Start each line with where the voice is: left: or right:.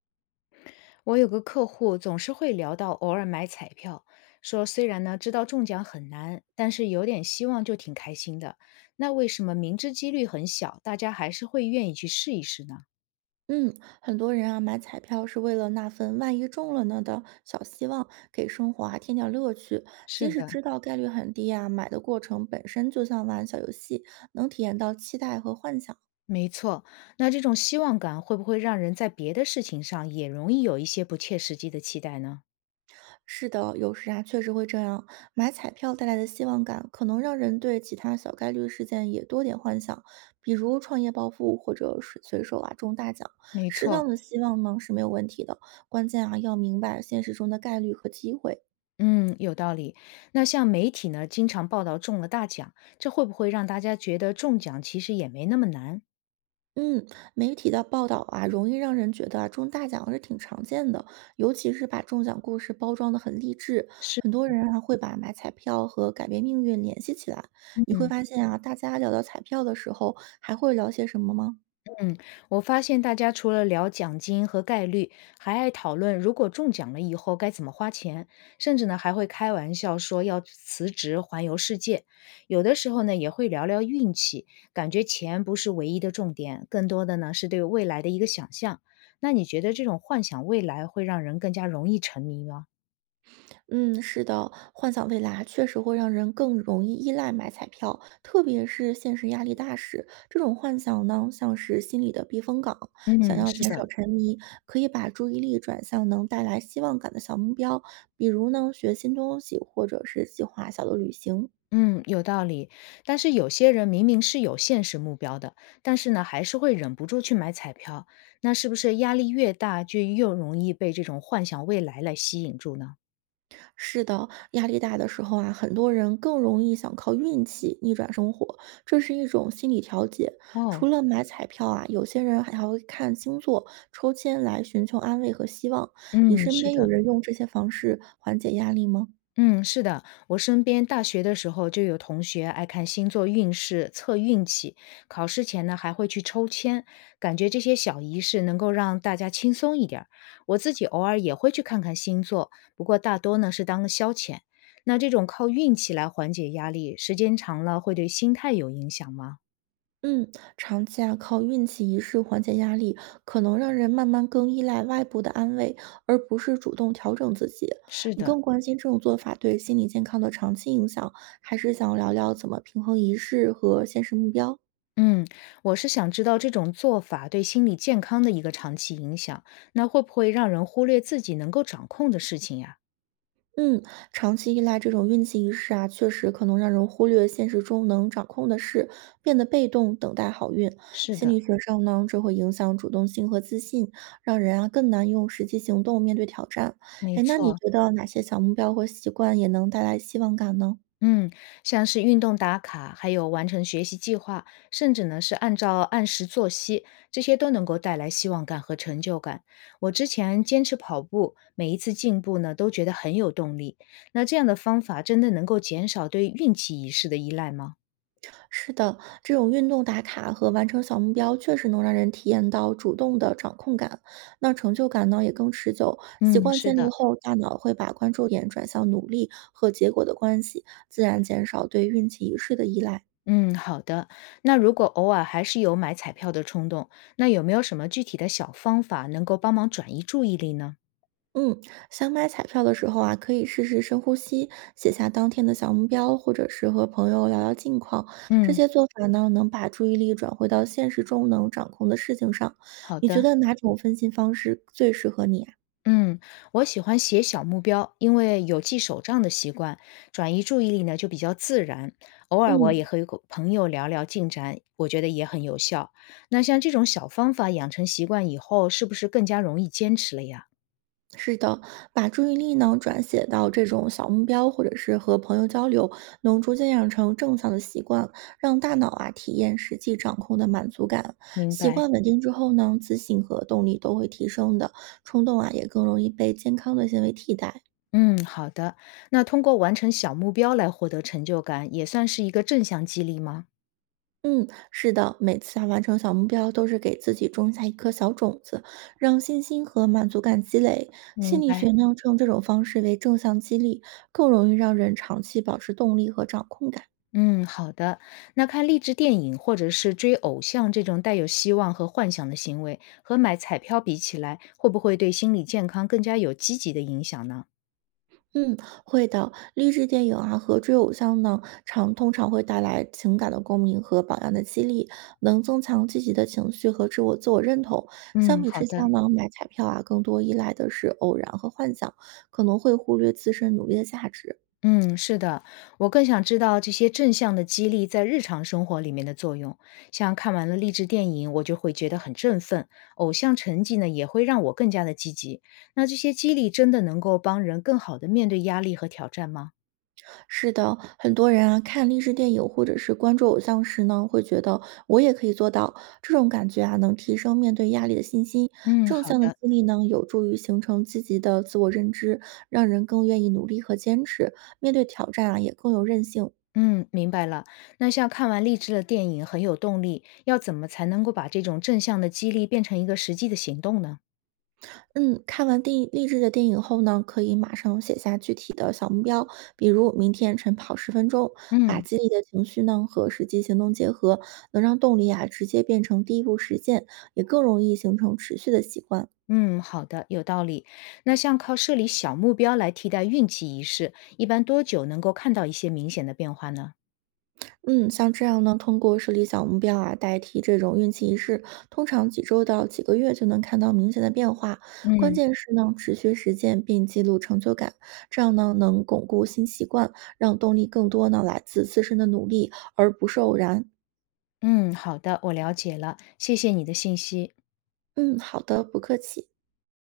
left: 我有个客户总是会聊到偶尔买彩票，说虽然呢知道中奖很难，但是有点希望就挺开心的。那为什么明知几率很小，大家还是会愿意去试一试呢？
right: 嗯，很多人啊买彩票是为了那份万一中了呢的小希望，给生活啊添点乐趣。
left: 是
right: 即使
left: 的，
right: 知道概率很低啊，买的过程本身就像玩小游戏，能体验到期待和幻想。
left: 没错。那这种希望感会不会让人在别的事情上也容易有一些不切实际的期待呢？
right: 是的，有时啊确实会这样。买彩票带来的希望感，可能让人对其他小概率事件也多点幻想，比如创业暴富或者随手啊中大奖。
left: 没
right: 适
left: 错，
right: 当的希望呢是没有问题的，关键啊要明白现实中的概率和机会。
left: 嗯，有道理。那像媒体呢，经常报道中了大奖，这会不会让大家觉得中奖其实也没那么难？
right: 嗯，媒体的报道啊，容易让人觉得啊，中大奖是挺常见的，尤其是把中奖故事包装的很励志，
left: 是，
right: 很多人啊会把买彩票和改变命运联系起来。你会
left: 嗯。
right: 发现啊，大家聊到彩票的时候，还会聊些什么吗？
left: 嗯，我发现大家除了聊奖金和概率，还爱讨论如果中奖了以后该怎么花钱，甚至呢还会开玩笑说要辞职环游世界。有的时候呢也会聊聊运气，感觉钱不是唯一的重点，更多的呢是对未来的一个想象。那你觉得这种幻想未来会让人更加容易沉迷吗？
right: 嗯，是的，幻想未来确实会让人更容易依赖买彩票，特别是现实压力大时，这种幻想呢，像是心理的避风港。想
left: 嗯，
right: 要
left: 是
right: 减少
left: 的。
right: 沉迷，可以把注意力转向能带来希望感的小目标，比如呢，学新东西，或者是计划小的旅行。
left: 嗯，有道理。但是有些人明明是有现实目标的，但是呢，还是会忍不住去买彩票。那是不是压力越大，就越容易被这种幻想未来来吸引住呢？
right: 是的，压力大的时候啊，很多人更容易想靠运气逆转生活，这是一种心理调节。除
left: 哦，
right: 了买彩票啊，有些人还会看星座、抽签来寻求安慰和希望。你
left: 嗯，
right: 身
left: 是
right: 边有
left: 的。
right: 人用这些方式缓解压力吗？
left: 嗯，是的，我身边大学的时候就有同学爱看星座运势、测运气，考试前呢还会去抽签，感觉这些小仪式能够让大家轻松一点儿我自己偶尔也会去看看星座，不过大多呢是当个消遣。那这种靠运气来缓解压力，时间长了会对心态有影响吗？
right: 嗯，长期啊靠运气仪式缓解压力，可能让人慢慢更依赖外部的安慰，而不是主动调整自己。
left: 是
right: 你
left: 的，
right: 更关心这种做法对心理健康的长期影响，还是想聊聊怎么平衡仪式和现实目标？
left: 嗯，我是想知道这种做法对心理健康的一个长期影响，那会不会让人忽略自己能够掌控的事情呀？
right: 嗯，长期依赖这种运气仪式啊，确实可能让人忽略现实中能掌控的事，变得被动，等待好运。
left: 是
right: 心
left: 的。
right: 理学上呢，这会影响主动性和自信，让人啊更难用实际行动面对挑战。
left: 没
right: 哎，那你
left: 错，
right: 觉得哪些小目标或习惯也能带来希望感呢？
left: 嗯，像是运动打卡，还有完成学习计划，甚至呢是按照按时作息，这些都能够带来希望感和成就感。我之前坚持跑步，每一次进步呢都觉得很有动力。那这样的方法真的能够减少对运气一式的依赖吗？
right: 是的，这种运动打卡和完成小目标，确实能让人体验到主动的掌控感，那成就感呢也更持久。习
left: 嗯，
right: 惯
left: 是
right: 建立
left: 的。
right: 后，大脑会把关注点转向努力和结果的关系，自然减少对运气一事的依赖。
left: 嗯，好的。那如果偶尔还是有买彩票的冲动，那有没有什么具体的小方法能够帮忙转移注意力呢？
right: 嗯，想买彩票的时候啊，可以试试深呼吸，写下当天的小目标，或者是和朋友聊聊近况。这
left: 嗯，
right: 些做法呢，能把注意力转回到现实中能掌控的事情上。
left: 好
right: 你觉
left: 的。
right: 得哪种分心方式最适合你啊？
left: 嗯，我喜欢写小目标，因为有记手账的习惯，转移注意力呢就比较自然。偶尔我也
right: 嗯。
left: 和个朋友聊聊进展，我觉得也很有效。那像这种小方法养成习惯以后，是不是更加容易坚持了呀？
right: 是的，把注意力呢转写到这种小目标，或者是和朋友交流，能逐渐养成正向的习惯，让大脑啊体验实际掌控的满足感。
left: 明
right: 习
left: 白。
right: 惯稳定之后呢，自信和动力都会提升的，冲动啊也更容易被健康的行为替代。
left: 嗯，好的。那通过完成小目标来获得成就感，也算是一个正向激励吗？
right: 嗯，是的，每次啊完成小目标都是给自己种下一颗小种子，让信心和满足感积累。
left: 明
right: 心理学
left: 白。
right: 呢称这种方式为正向激励，更容易让人长期保持动力和掌控感。
left: 嗯，好的。那看励志电影或者是追偶像这种带有希望和幻想的行为，和买彩票比起来，会不会对心理健康更加有积极的影响呢？
right: 嗯，会的。励志电影啊和追偶像呢，通常会带来情感的共鸣和榜样的激励，能增强积极的情绪和自我认同。相
left: 嗯，
right: 比
left: 好
right: 之下
left: 的。
right: 呢，买彩票啊更多依赖的是偶然和幻想，可能会忽略自身努力的价值。
left: 嗯，是的，我更想知道这些正向的激励在日常生活里面的作用。像看完了励志电影，我就会觉得很振奋；偶像成绩呢，也会让我更加的积极。那这些激励真的能够帮人更好的面对压力和挑战吗？
right: 是的，很多人啊，看励志电影或者是关注偶像时呢，会觉得我也可以做到。这种感觉啊，能提升面对压力的信心。
left: 嗯，
right: 正
left: 好
right: 向的激
left: 的。
right: 励呢，有助于形成积极的自我认知，让人更愿意努力和坚持。面对挑战啊，也更有韧性。
left: 嗯，明白了。那像看完励志的电影很有动力，要怎么才能够把这种正向的激励变成一个实际的行动呢？
right: 嗯，看完励志的电影后呢，可以马上写下具体的小目标，比如明天晨跑10分钟，把
left: 嗯
right: 激励的情绪呢和实际行动结合，能让动力啊直接变成第一步实践，也更容易形成持续的习惯。
left: 嗯，好的，有道理。那像靠设立小目标来替代运气仪式，一般多久能够看到一些明显的变化呢？
right: 嗯，像这样呢，通过设立小目标啊，代替这种运气仪式，通常几周到几个月就能看到明显的变化。关
left: 嗯
right: 键是呢，持续实践并记录成就感，这样呢能巩固新习惯，让动力更多呢来自自身的努力，而不是偶然。
left: 嗯，好的，我了解了，谢谢你的信息。
right: 嗯，好的，不客气。